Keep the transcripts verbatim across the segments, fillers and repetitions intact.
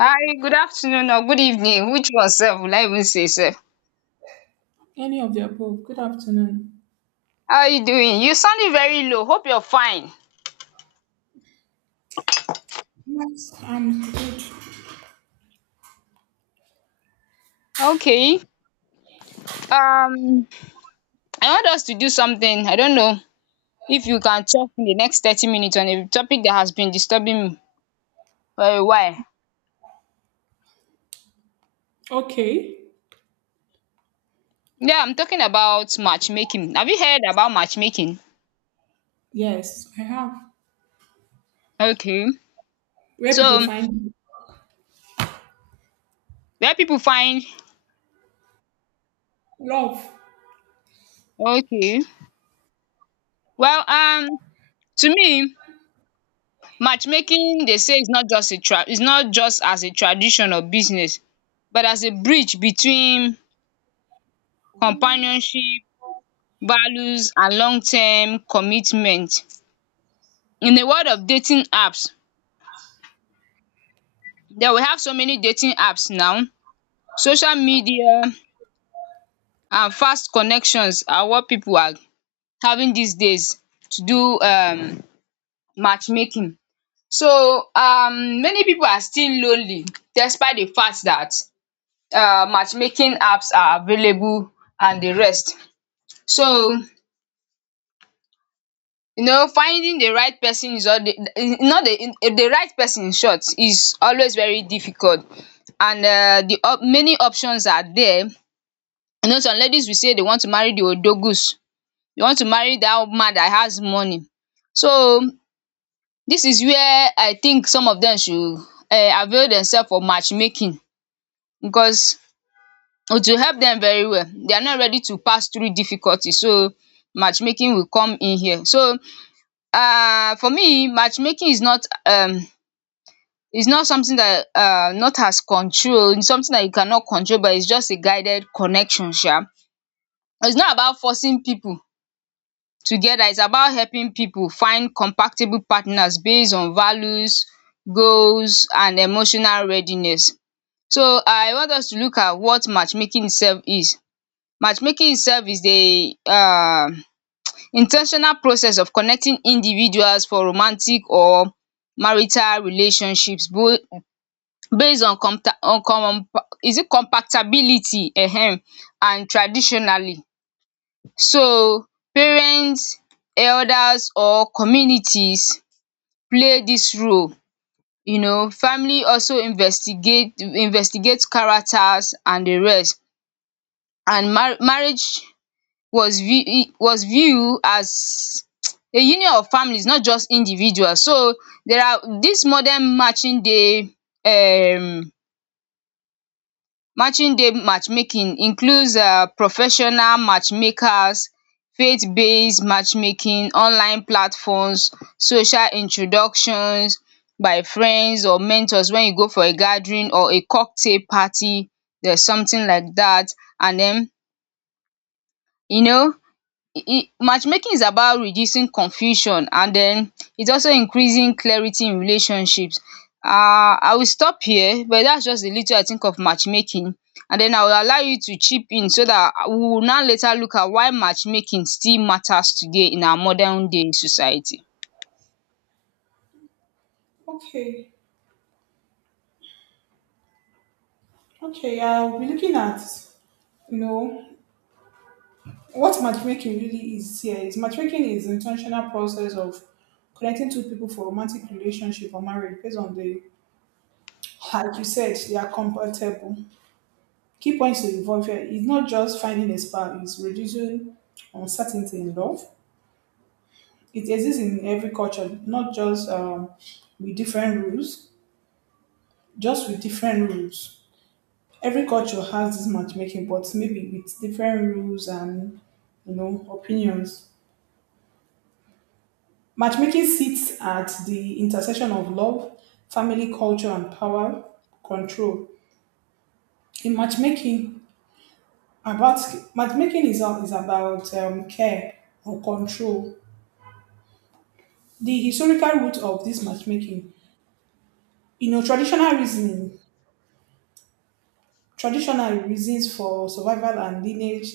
Hi, good afternoon or good evening. Which one sir? Will I even say sir? Any of the above. Good afternoon. How are you doing? You sounding very low. Hope you're fine. Yes, I'm good. Okay. Um, I want us to do something. I don't know if you can talk in the next thirty minutes on a topic that has been disturbing me for a while. Okay. Yeah, I'm talking about matchmaking. Have you heard about matchmaking? Yes, I have. Okay. Where people So find where people find. love. Okay. Well, um, to me, matchmaking they say is not just a tra is not just as a tradition or business but as a bridge between companionship, values and long term commitment. In the world of dating apps, then we have so many dating apps now. Social media and fast connections are what people are having these days to do um matchmaking. So um many people are still lonely despite the fact that. Uh, matchmaking apps are available and the rest. So, you know, finding the right person is all the not the the right person in short is always very difficult, and um the op many options are there. You know, some ladies will say they want to marry the odogus, they want to marry dat man dat has money. So dis is where I think some of dem should um avail themselves for matchmaking, because it will help them very well. They are not ready to pass through difficulty. So matchmaking will come in here. So, um for me, matchmaking is not um is not something that um not as control. It's something that you cannot control, but it's just a guided connection sha. It's not about forcing people together. It's about helping people find compatible partners based on values, goals and emotional readiness. So I want us to look at what matchmaking itself is. Matchmaking itself is the um in process of connecting individuals for romantic or marital relationships bo- based on compta- on com- is it compatibility, um and traditionally. So parents, elders or communities play this role you know. Family also investigate investigates characters and the rest, and mar- marriage was view was viewed as a union of families, not just individuals. So there are this modern matching day um matching day matchmaking includes um professional matchmakers, faith based matchmaking, online platforms, social introductions by friends or mentors. When you go for a gathering or a cocktail party, there's something like that, and then, you know it, it, matchmaking is about reducing confusion, and then it's also increasing clarity in relationships. Uh, I will stop here, but that's just a little I think of matchmaking. And then I will allow you to chip in so that we will now later look at why matchmaking still matters today in our modern day society. Okay, okay. I'll be looking at, you know, what matchmaking really is here. Is matchmaking is intentional process of connecting two people for romantic relationship or marriage based on the, like you said, they are compatible. Key points to involve here is not just finding a spouse, it's reducing uncertainty in love, it exists in every culture, not just um, with different rules, just with different rules. Every culture has this matchmaking, but maybe with different rules and you know opinions. Matchmaking sits at the intersection of love, family, culture, and power control. In matchmaking, about matchmaking is, a- is about um, care or control. The historical root of this matchmaking, you know, traditional reasoning traditional reasons for survival and lineage,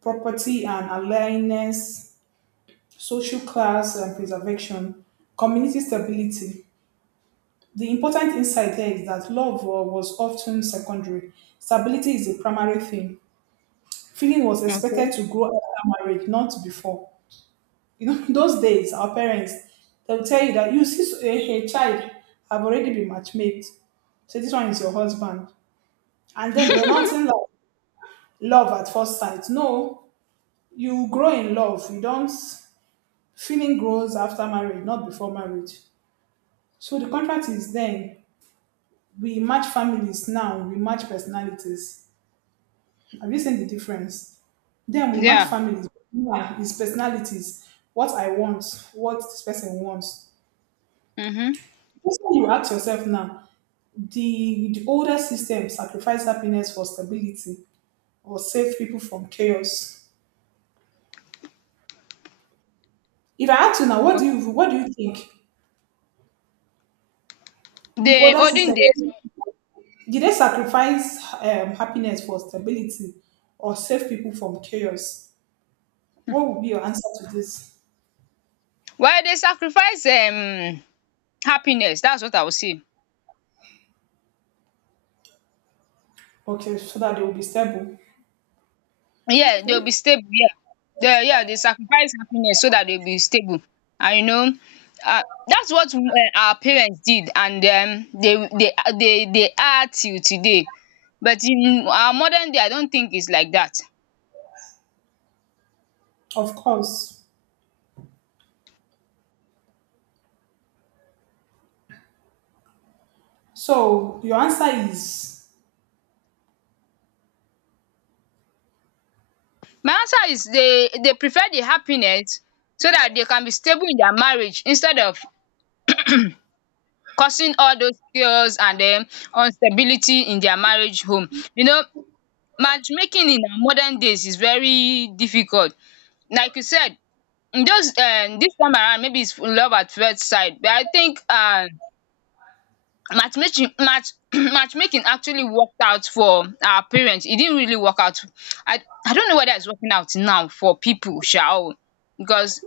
property and alliance, social class and preservation, community stability. The important insight here is that love wa- was often secondary. Stability is the primary thing. Feeling was expected Okay. to grow after marriage, not before. You know, in those days, our parents, they will tell you that you see a, a child have already been matchmade. So this one is your husband. And then they were not in love, love at first sight. No, you grow in love, you don't feeling grows after marriage, not before marriage. So the contract is then we match families, now we match personalities. Have you seen the difference? Then we match Yeah. families, now it's personalities. What I want, what this person wants. Mm-hmm. This one you ask yourself now. The, the older system, sacrifice happiness for stability or save people from chaos? If I ask you now, what do Okay. you, what do you think? The The older olden system, days. did they sacrifice um, happiness for stability or save people from chaos? What would be your answer to this? Why they sacrifice um happiness. That's what I will say. Okay, so that they will be stable. Yeah, they'll be Okay, stable, yeah. They, yeah, they sacrifice happiness so that they'll be stable. And, you know, uh, that's what, uh, our parents did, and um, they they uh, they they are till today. But in our modern day, I don't think it's like that. of course. So your answer is My answer is they they prefer the happiness so that they can be stable in their marriage instead of causing all those chaos and then instability in their marriage home. You know, matchmaking in our modern days is very difficult. Like you said, Mm, just um dis time around maybe it's love at first sight, but I think um matchmaking match matchmaking actually worked out for our parents. It didn't really work out. I I don't know whether it's working out now for people, shall o, because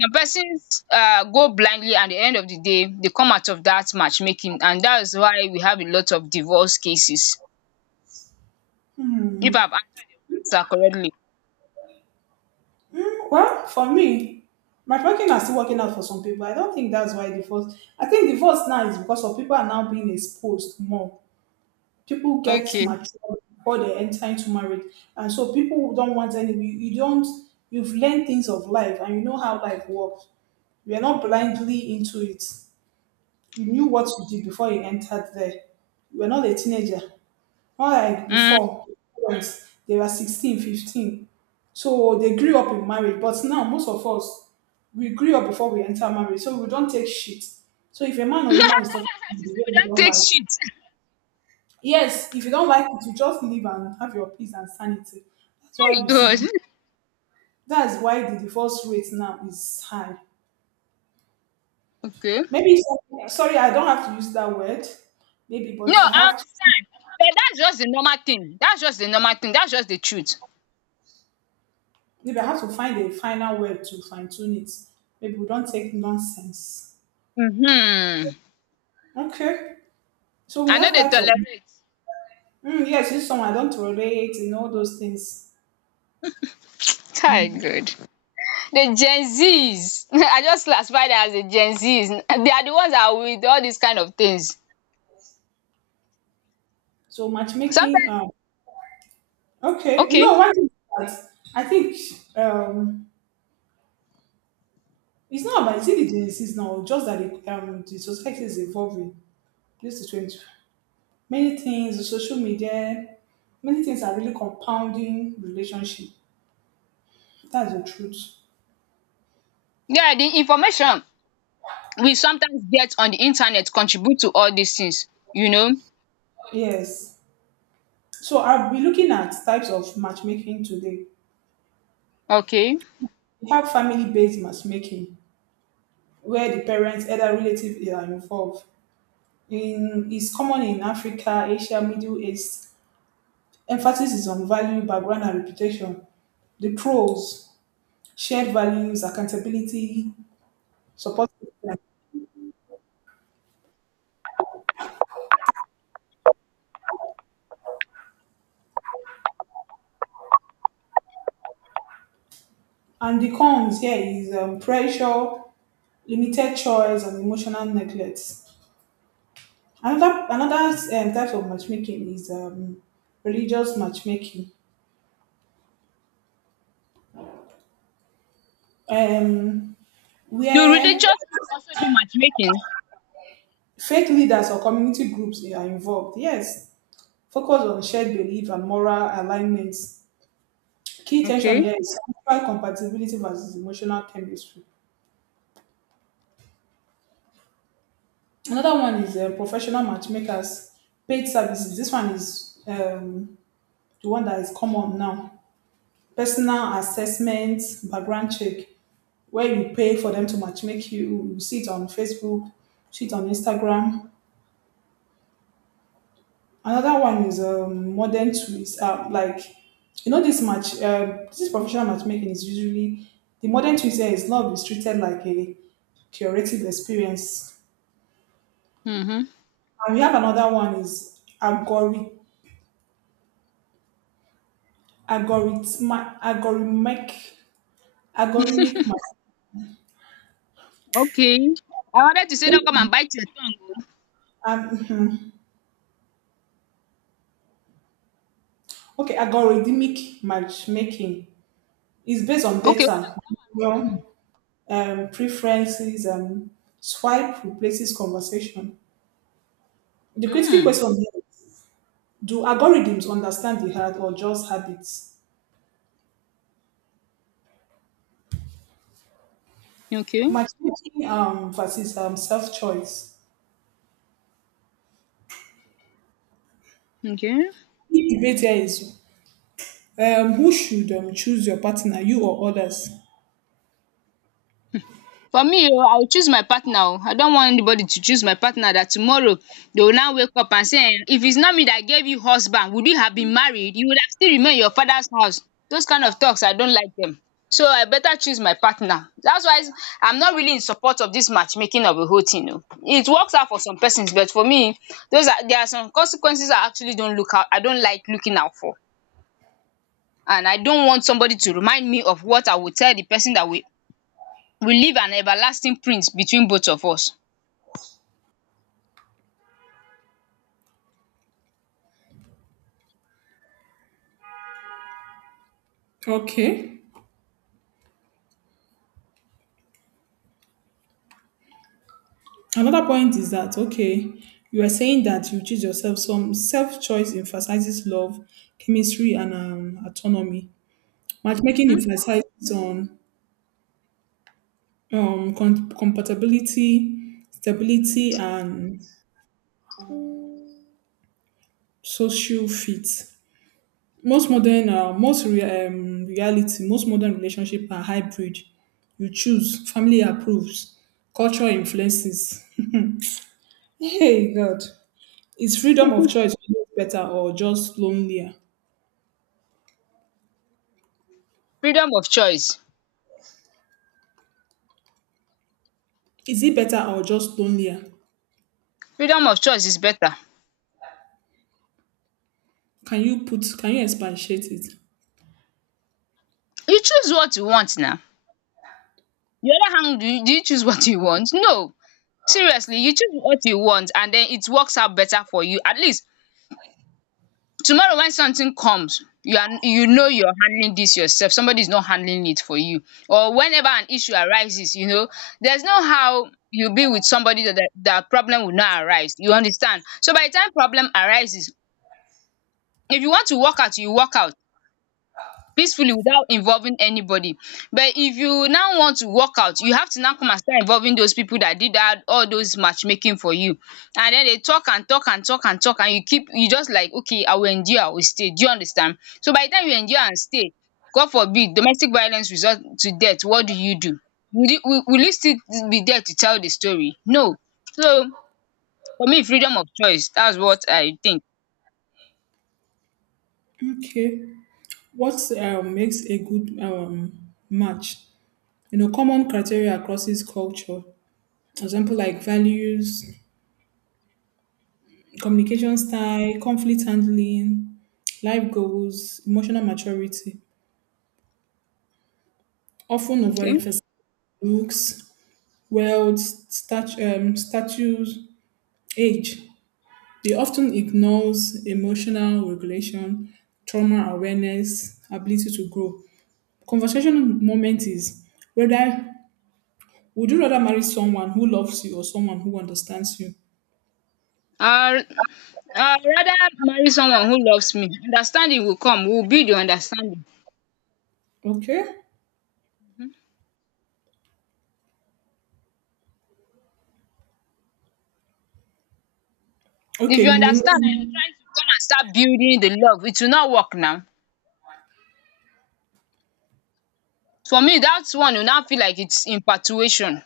some persons um go blindly and at the end of the day they come out of that matchmaking, and that is why we have a lot of divorce cases, hmm, if I've answered her correctly. well, for me. My parking are still working out for some people. I don't think that's why divorce. I think divorce now is because of people are now being exposed more. People get Okay. mature before they enter into marriage, and so people don't want any, you, you don't you've learned things of life, and you know how life works. You're not blindly into it. You knew what you did before you entered there. You were not a teenager, not like um before. Parents, they were sixteen, fifteen, so they grew up in marriage, but now most of us, we grew up before we enter marriage, so we don't take shit. So if a man or she woman is talking to you the said we way you don't don't take like. shit. Yes, if you don't like it, you just leave and have your peace and sanity. That's why we see, God. that's why the divorce rate now is high. Okay. Maybe, some- sorry, I don't have to use that word, maybe, No, but I I have to, understand. But that's just the normal thing. That's just the normal thing. That's just the truth. maybe I have to find a final word to fine tune it. Maybe we don't take nonsense. Mm-hmm. Okay. So we I know have they types of, tolerate. mm, yes, this one I don't tolerate and all those things. Kai, good. The Gen Zs. I just classify them as the Gen Zs. They are the ones that are with all these kind of things. So matchmaking, Sometimes, um, okay. You okay. know, one thing that I think, um, it's not about, it's in the genesis now, just that the, um, the society is evolving. This is twenty. Many things, the social media, many things are really compounding relationship. That's the truth. Yeah, the information we sometimes get on the internet contribute to all these things. You know? Yes. So I'll be looking at types of matchmaking today. Okay. We have family-based matchmaking, where the parents, elder relatives are involved. In is common in Africa, Asia, Middle East. Emphasis is on value, background, and reputation. The pros: shared values, accountability, support. And the cons here is um, pressure, limited choice, and emotional neglect. Another another um, type of matchmaking is um, religious matchmaking, um, Do where religious people also do matchmaking? faith leaders or community groups are involved. Yes, focus on shared belief and moral alignments. Key tension Okay. here is spiritual compatibility versus emotional chemistry. Another one is uh, professional matchmakers, paid services. This one is um, the one that is common now. Personal assessment, background check, where you pay for them to matchmake you. You see it on Facebook, see it on Instagram. Another one is um, modern tools, uh, like you know this match, uh, this professional matchmaking is usually the modern tools here is not restricted like a curative experience. Mm-hmm. And we have another one is algorithm, algorithmic, algorithmic, algorithmic. ma- Okay. I wanted to say don't come and bite your tongue. Um, okay, algorithmic matchmaking. It's based on Oh. Okay. data, behavior, um, preferences, and swipe replaces conversation. The critical Hmm. question here is, do algorithms understand the heart or just habits? Okay, Matchmaking um, versus um, self-choice. okay. The debate here is um, who should um, choose your partner, you or others? For me oh, I will choose my partner oh. I don't want anybody to choose my partner, that tomorrow they will now wake up and say, um if it's not me that gave you husband, would you have been married? You would have still remained in your father's house. Those kind of talks, I don't like them. So I better choose my partner. That's why I'm not really in support of this matchmaking of a whole thing oh. It works out for some persons, but for me, those are there are some consequences I actually don't look out I don't like looking out for. And I don't want somebody to remind me of what I would tell the person that will will leave an everlasting print between both of us. Okay. Another point is that okay, you are saying that you choose yourself. Some self choice emphasizes love, chemistry, and um, autonomy. Matchmaking um emphasizes on um, com- compatibility, stability, and social fit. Most modern, uh, most rea- um, reality, most modern relationship are hybrid. You choose, family approves, culture influences. Hey God, is freedom of choice better or just lonelier? Freedom of choice. Is it better or just lonelier? Freedom of choice is better. Can you put? Can you expatiate it? You choose what you want now. The other hand, do you do you choose what you want? No. Seriously, you choose what you want and then it works out better for you. At least tomorrow when something comes, you are, you know you're handling this yourself. Somebody is not handling it for you. Or whenever an issue arises, you know, there's no how you be with somebody that that that problem will not arise. You understand? So by the time problem arises, if you want to work out, you work out peacefully without involving anybody. But if you now want to work out, you have to now come and start involving those people that did that, all those matchmaking for you. And then they talk and talk and talk and talk and you keep you just like okay I will endure, I will stay. Do you understand? So by the time you endure and stay, God forbid domestic violence result to death, what do you do? Will you will will you still be there to tell the story? No. So for me, freedom of choice, that's what I think. Okay. What um, makes a good um, match? You know, common criteria across this culture. For example, like values, communication style, conflict handling, life goals, emotional maturity. Often Okay. overemphasize looks, wealth, stat- um, status, age. They often ignores emotional regulation, trauma awareness, ability to grow. Conversational moment is whether would you rather marry someone who loves you or someone who understands you? I'll i rather marry someone who loves me. Understanding will come. We'll build your understanding. Okay. If Okay, you you will. understand and you're Know. trying to come and start building the love, it will not work now. For me, that one will now feel like it's infatuation.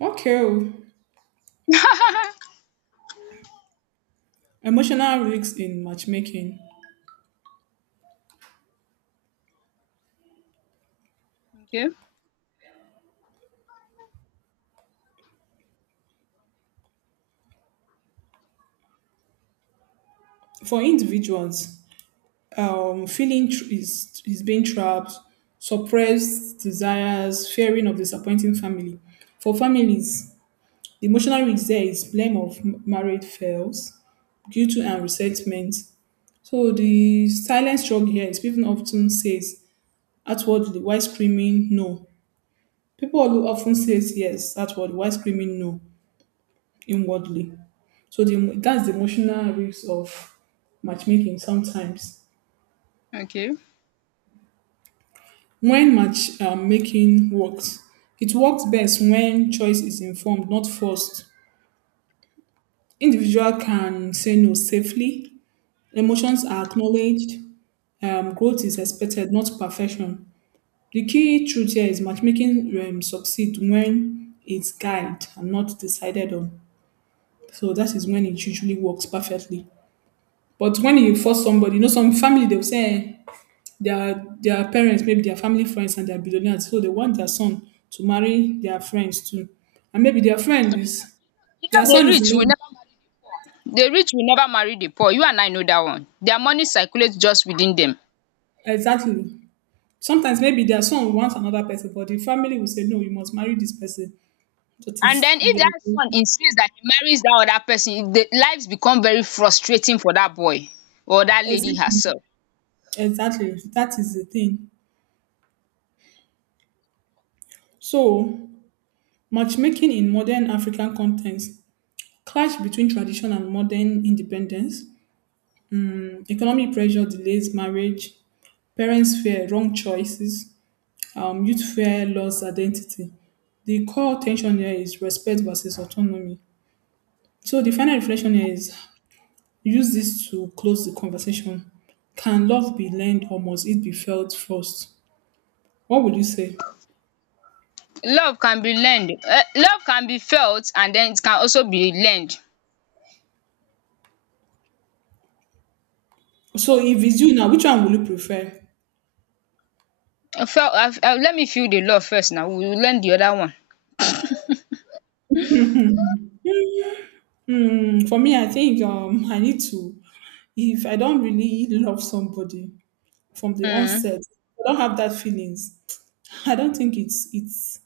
Okay. Oh. Emotional risks in matchmaking. Okay, For individuals, um, feeling tr- is, is being trapped, suppressed desires, fearing of disappointing family. For families, the emotional risk there is blame of m- married fails, guilt and resentment. So the silent struggle here is people often says outwardly while screaming no. People who often says yes outwardly while screaming no inwardly. So the, that's the emotional risk of matchmaking sometimes. okay. When match um, making works, it works best when choice is informed, not forced. Individual can say no safely. Emotions are acknowledged. Um, growth is expected, not perfection. The key truth here is matchmaking um, succeed when it's guided and not decided on. So that is when it usually works perfectly. But when you force somebody, you know, some family they will say, "Eh, their their parents, maybe their family friends and their are billionaires, so they want their son to marry their friends too. And maybe their friend is You their know the son is rich will in- never marry the poor. The rich will never marry the poor. You and I know that one. Their money circulates just within them. exactly. Sometimes maybe their son wants another person, but the family will say, No, you must marry this person. That And is then if that son insists that he marries that other person, the lives become very frustrating for that boy or that lady exactly herself. exactly that is the thing. So matchmaking in modern African context clash between tradition and modern independence. Economic pressure delays marriage, parents fear wrong choices, um, youth fear loss identity. The core tension here is respect versus autonomy. So the final reflection here is use this to close the conversation. Can love be learned or must it be felt first? What would you say? Love can be learned, um love can be felt, and then it can also be learned. So if it's you now, which one will you prefer? I felt, I, I, let me feel the love first, now we will learn the other one. Hmm, for me, I think um, I need to. If I don't really love somebody from the um onset, I don't have that feelings. I don't think it's it's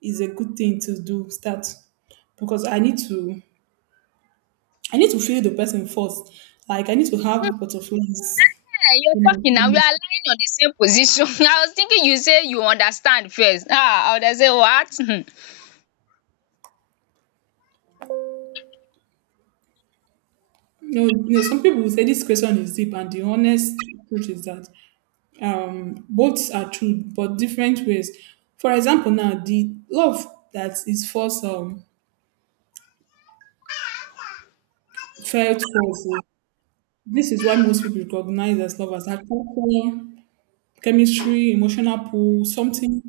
is a good thing to do. Start because I need to I need to feel the person first. Like I need to have butterflies you in are my talking, now we are tummy. lying on the same position. I was thinking you say you understand first, ah I would have said what. um You know, you know, some people will say this question is deep, and the honest truth is that um, both are true, but different ways. For example, now the love that is first um, felt first. uh, This is why most people recognize as love as agriculture, chemistry, emotional pull, something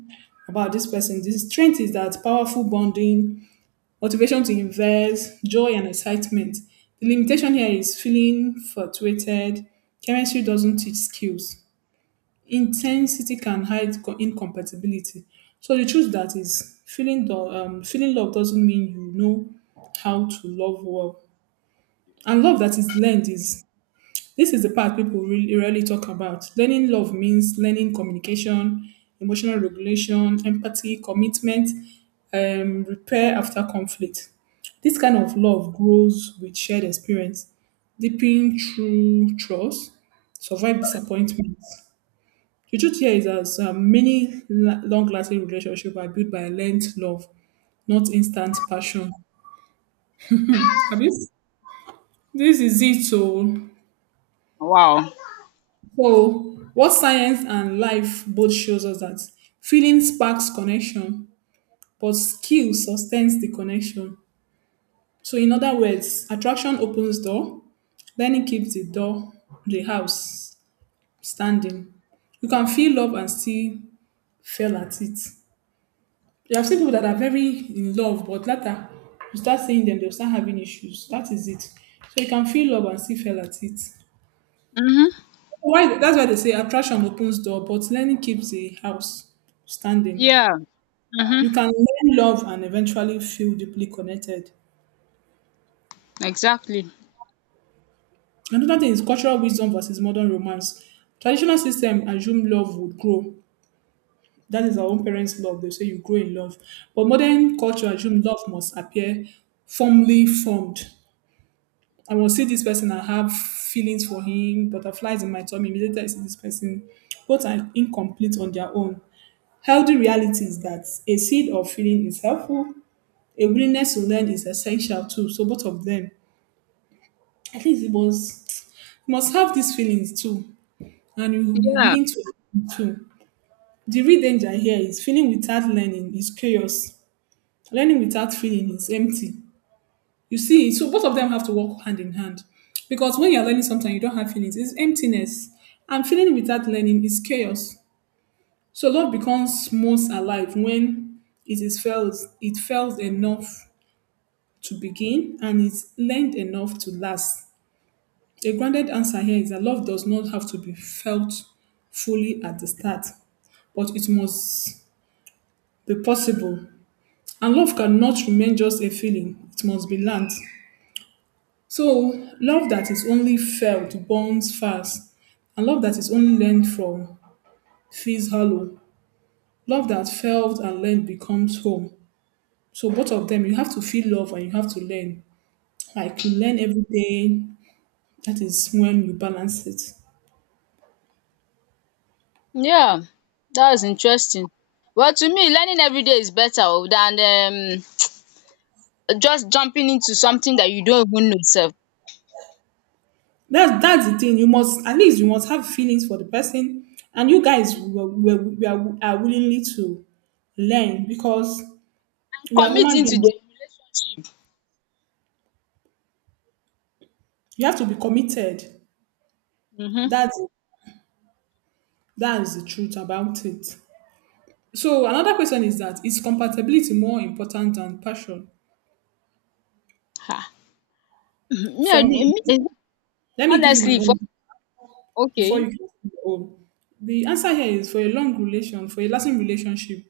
about this person. The strength is that powerful bonding, motivation to invest, joy and excitement. The limitation here is feeling fluctuated. Chemistry doesn't teach skills. Intensity can hide co- incompatibility. So the truth that is feeling the um, feeling love doesn't mean you know how to love well. And love that is learned is this is the part people really rarely talk about. Learning love means learning communication, emotional regulation, empathy, commitment, um, repair after conflict. This kind of love grows with shared experience, deepening true trust, survive disappointment. The truth here is that um, many long lasting relationships are built by learned love, not instant passion. Abi? This is it. So Wow. So, what science and life both shows us that feeling sparks connection, but skill sustains the connection. So, in other words, attraction opens door, learning keeps the door, the house standing. You can feel love and still fail at it. You have seen people that are very in love, but later you start seeing them, they'll start having issues. That is it. So you can feel love and still fail at it. um Why? That's why they say attraction opens door, but learning keeps the house standing. yeah. You um can learn love and eventually feel deeply connected. exactly. Another thing is cultural wisdom versus modern romance. Traditional system assume love would grow. That is our own parents' love. They say you grow in love. But modern culture assume love must appear firmly formed. I will see this person, I have feelings for him, butterflies in my tummy. Immediately I see this person. Both are incomplete on their own. Healthy reality is that a seed of feeling is helpful. A willingness to learn is essential too. So both of them, at least it was, you must have these feelings too, and you will be Yeah, willing to too. The real danger here is feeling without learning is chaos. Learning without feeling is empty. You see, so both of them have to work hand in hand. Because when you're learning something, you don't have feelings, it's emptiness. And feeling without learning is chaos. So love becomes most alive when it is felt it felt enough to begin and it's learned enough to last. A grounded answer here is that love does not have to be felt fully at the start, but it must be possible. And love cannot remain just a feeling, it must be learned. So, love that is only felt burns fast, and love that is only learned from feels hollow. Love that felt and learned becomes home. So, both of them, you have to feel love and you have to learn. Like you learn every day, that is when you balance it. yeah, that's interesting. Well, to me, learning everyday is better oh than um just jumping into something that you don't even know sef. That's that's the thing. You must, at least you must have feelings for the person, and you guys were, were, we are, are willingly to learn because we are Commit human into the beings. relationship. You have to be committed. Mhm. That's that is the truth about it. So another question is, that is compatibility more important than passion? Ah. Me, I, For me, me, eh let me give you my honestly for, own before you okay. can give your own. The answer here is, for a long relation, for a lasting relationship,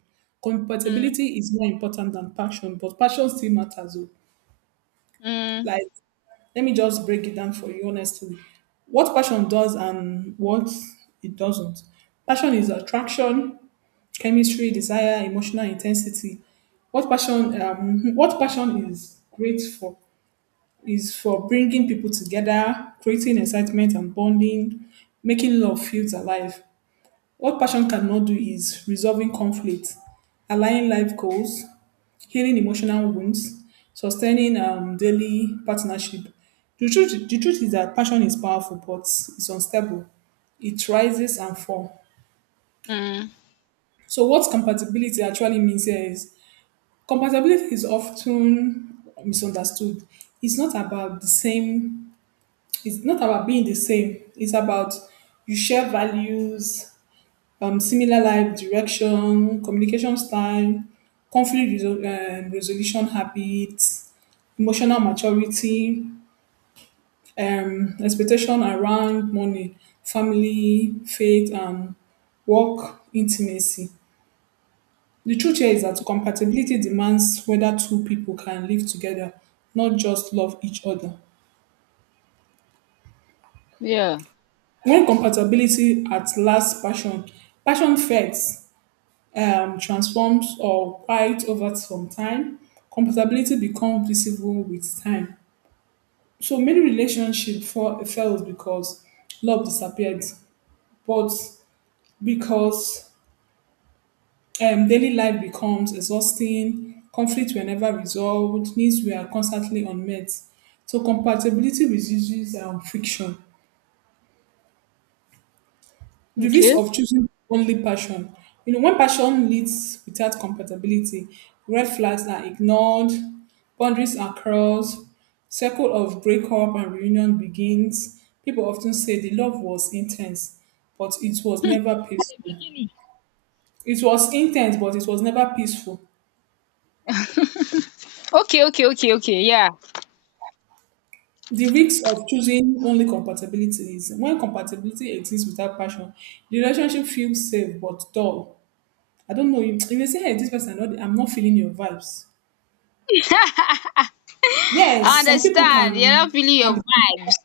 Mm, compatibility is more important than passion, but passion still matters. Oh. mm, Like, let me just break it down for you honestly. What passion does and what it doesn't. Passion is attraction, chemistry, desire, emotional intensity. What passion? Um, what passion is great for is for bringing people together, creating excitement and bonding, making love feels alive. What passion cannot do is resolving conflict, aligning life goals, healing emotional wounds, sustaining um, daily partnership. The truth, the truth is that passion is powerful, but it's unstable. It rises and falls. mm. So, what compatibility actually means here is, compatibility is often misunderstood. It's not about the same. It's not about being the same. It's about, you share values, um, similar life direction, communication style, conflict resol- um, resolution habits, emotional maturity, um, expectation around money, family, faith, um, work, intimacy. The truth here is that compatibility demands whether two people can live together, not just love each other. Yeah. When compatibility at last passion, passion fades, um, transforms or quiet over some time. Compatibility becomes visible with time. So many relationships fall, failed because love disappeared, but because um, daily life becomes exhausting, conflicts were never resolved, needs were constantly unmet. So compatibility reduces um, friction. The Okay. risk At of choosing only passion. You know, when passion leads without compatibility, red flags are ignored, boundaries are crossed, circle of breakup and reunion begins. People often say the love was intense, but it was never the peaceful. beginning. It was intense, but it was never peaceful. Okay, okay, okay, okay. Yeah. The risk of choosing only compatibility is, when compatibility exists without passion, the relationship feels safe but dull. I don't know you. If you say, hey, this person, I know- I'm not feeling your vibes. I Yes, some people understand. You're not can feeling can your be vibes.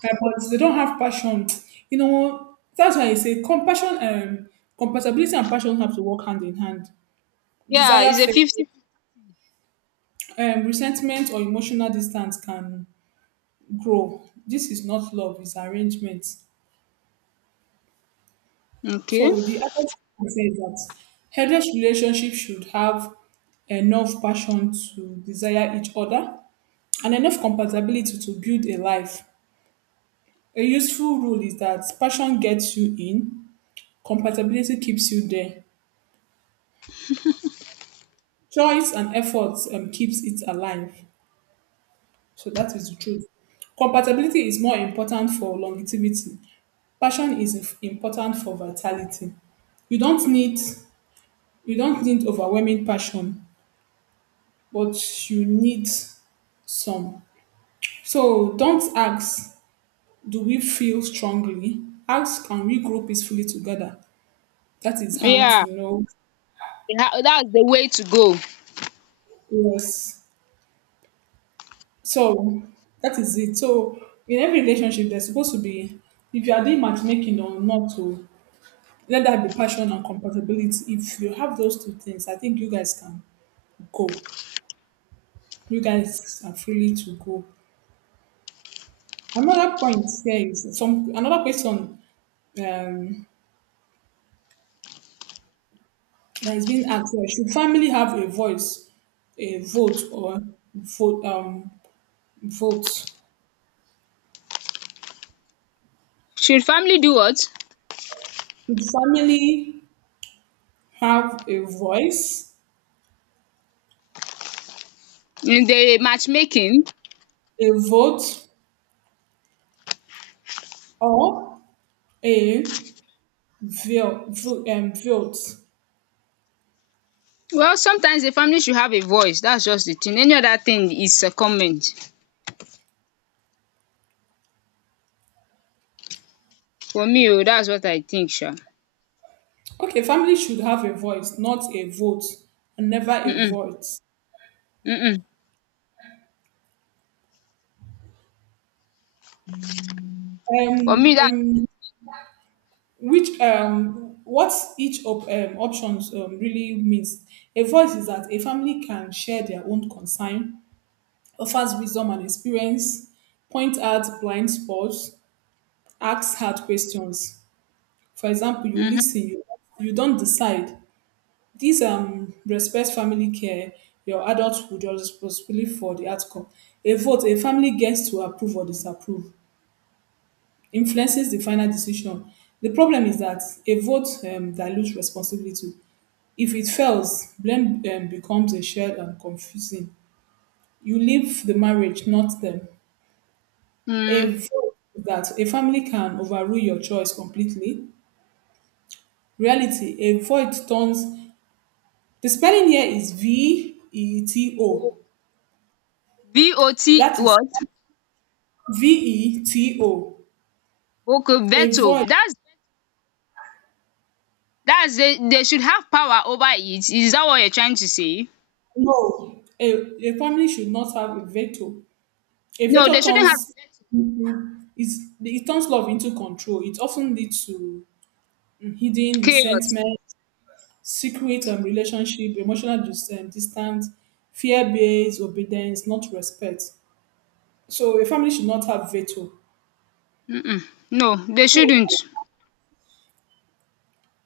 compatible, but they don't have passion. You know, that's why I say compassion, um, compatibility and passion have to work hand in hand. Yeah, Desire, it's a faith, fifty. um, resentment or emotional distance can grow. This is not love; it's arrangement. Okay. So the other thing I say is that headless relationship should have enough passion to desire each other and enough compatibility to build a life. A useful rule is that passion gets you in, compatibility keeps you there. Choice and effort um, keeps it alive. So that is the truth. Compatibility is more important for longevity. Passion is inf- important for vitality. You don't need you don't need overwhelming passion, but you need some. So don't ask, do we feel strongly? Ask, can we grow peacefully together? That is how Yeah. to know. Yeah, that's the way to go. Yes. So that is it. So in every relationship, there's supposed to be, if you are doing matchmaking or not, to let that be passion and compatibility. If you have those two things, I think you guys can go. You guys are freely to go. Another point here is, some another question um, that is being asked here. Should family have a voice, a vote, or vote? Um, vote? Should Should family do what? family have a voice, In the matchmaking? a vote, or a Vo- vo- um, vote. Well, sometimes the family should have a voice. That's just the thing. Any other thing is a comment. For me, oh, that's what I think, sure. Okay, family should have a voice, not a vote, and never a Mm-mm. vote. Mm-mm. For Um, me, that. um, which um, what each op- um, options um, really means. A voice is that a family can share their own concern, offers wisdom and experience, point out blind spots, asks hard questions. For example, you Mhm. listen, you, you don't decide. Dis um Respect family care, your adulthood, your responsibility for the outcome. A vote, a family gets to approve or disapprove, influences the final decision. The problem is that a vote um dilutes responsibility. If it fails, blame um becomes a shared and confusing. You leave the marriage, not them. A Mm. vote, that a family can overrule your choice completely. Reality, a vote turns, the spelling here is V E T O. V O T That is what? VETO, Okay, a veto. void, That's that's they, they should have power over it. Is that what you're trying to say? no, a, a family should not have a veto. A No, they veto shouldn't have turns into, is, it turns love into control. It often leads to hidden chaos. resentment, secret um, relationship, emotional dis- um, distance, fear-based obedience, not respect. So a family should not have veto. Mm-mm. No, they So shouldn't.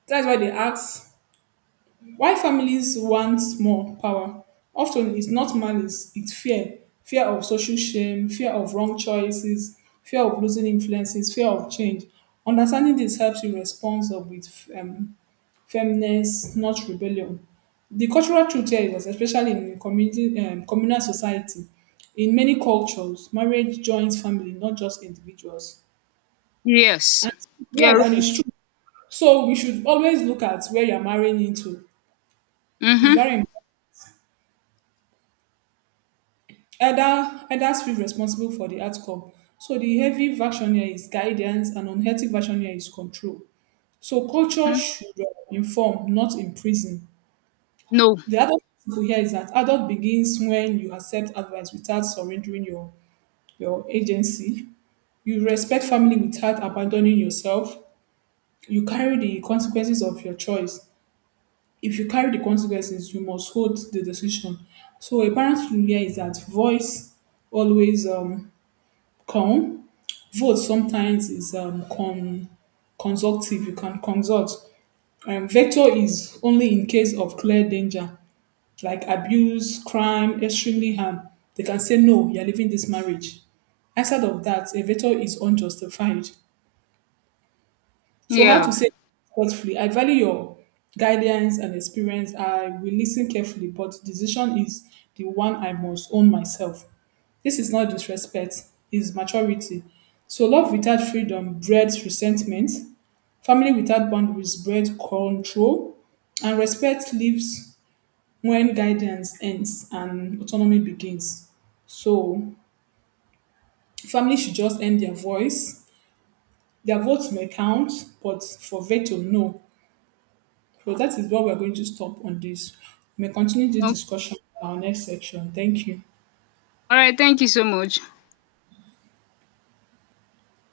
that's why they ask, why families want more power often is not malice, it's fear. Fear of social shame, fear of wrong choices, fear of losing influences, fear of change. Understanding this helps you respond up with um, firmness, not rebellion. The cultural truth here is that, especially in community, um, communal society, in many cultures, marriage joins family, not just individuals. Yes, And you're yes, and right. it's true. So we should always look at where you're marrying into. It's very Mm-hmm. important. Elder, elders feel responsible for the outcome. So the heavy version here is guidance, and unhealthy version here is control. So culture Mm-hmm. should uh, inform, not imprison. No. The adult principle here is that adult begins when you accept advice without surrendering your your agency. You respect family without abandoning yourself. You carry the consequences of your choice. If you carry the consequences, you must hold the decision. So a parent's rule here is that voice always um, calm, vote sometimes is um, con- consultive. You can consult. Um, veto is only in case of clear danger, like abuse, crime, extremely harm. They can say, no, you're leaving this marriage. Outside of that, a veto is unjustified. So, how Yeah. to say thoughtfully? I value your guidance and experience. I will listen carefully, but decision is the one I must own myself. This is not disrespect, it's maturity. So, love without freedom breeds resentment. Family without boundaries breed control, and respect lives when guidance ends and autonomy begins. So, family should just end their voice. Their votes may count, but for veto, no. So, that is what we're going to stop on this. We may continue this Okay. discussion in our next section. Thank you. All right. Thank you so much.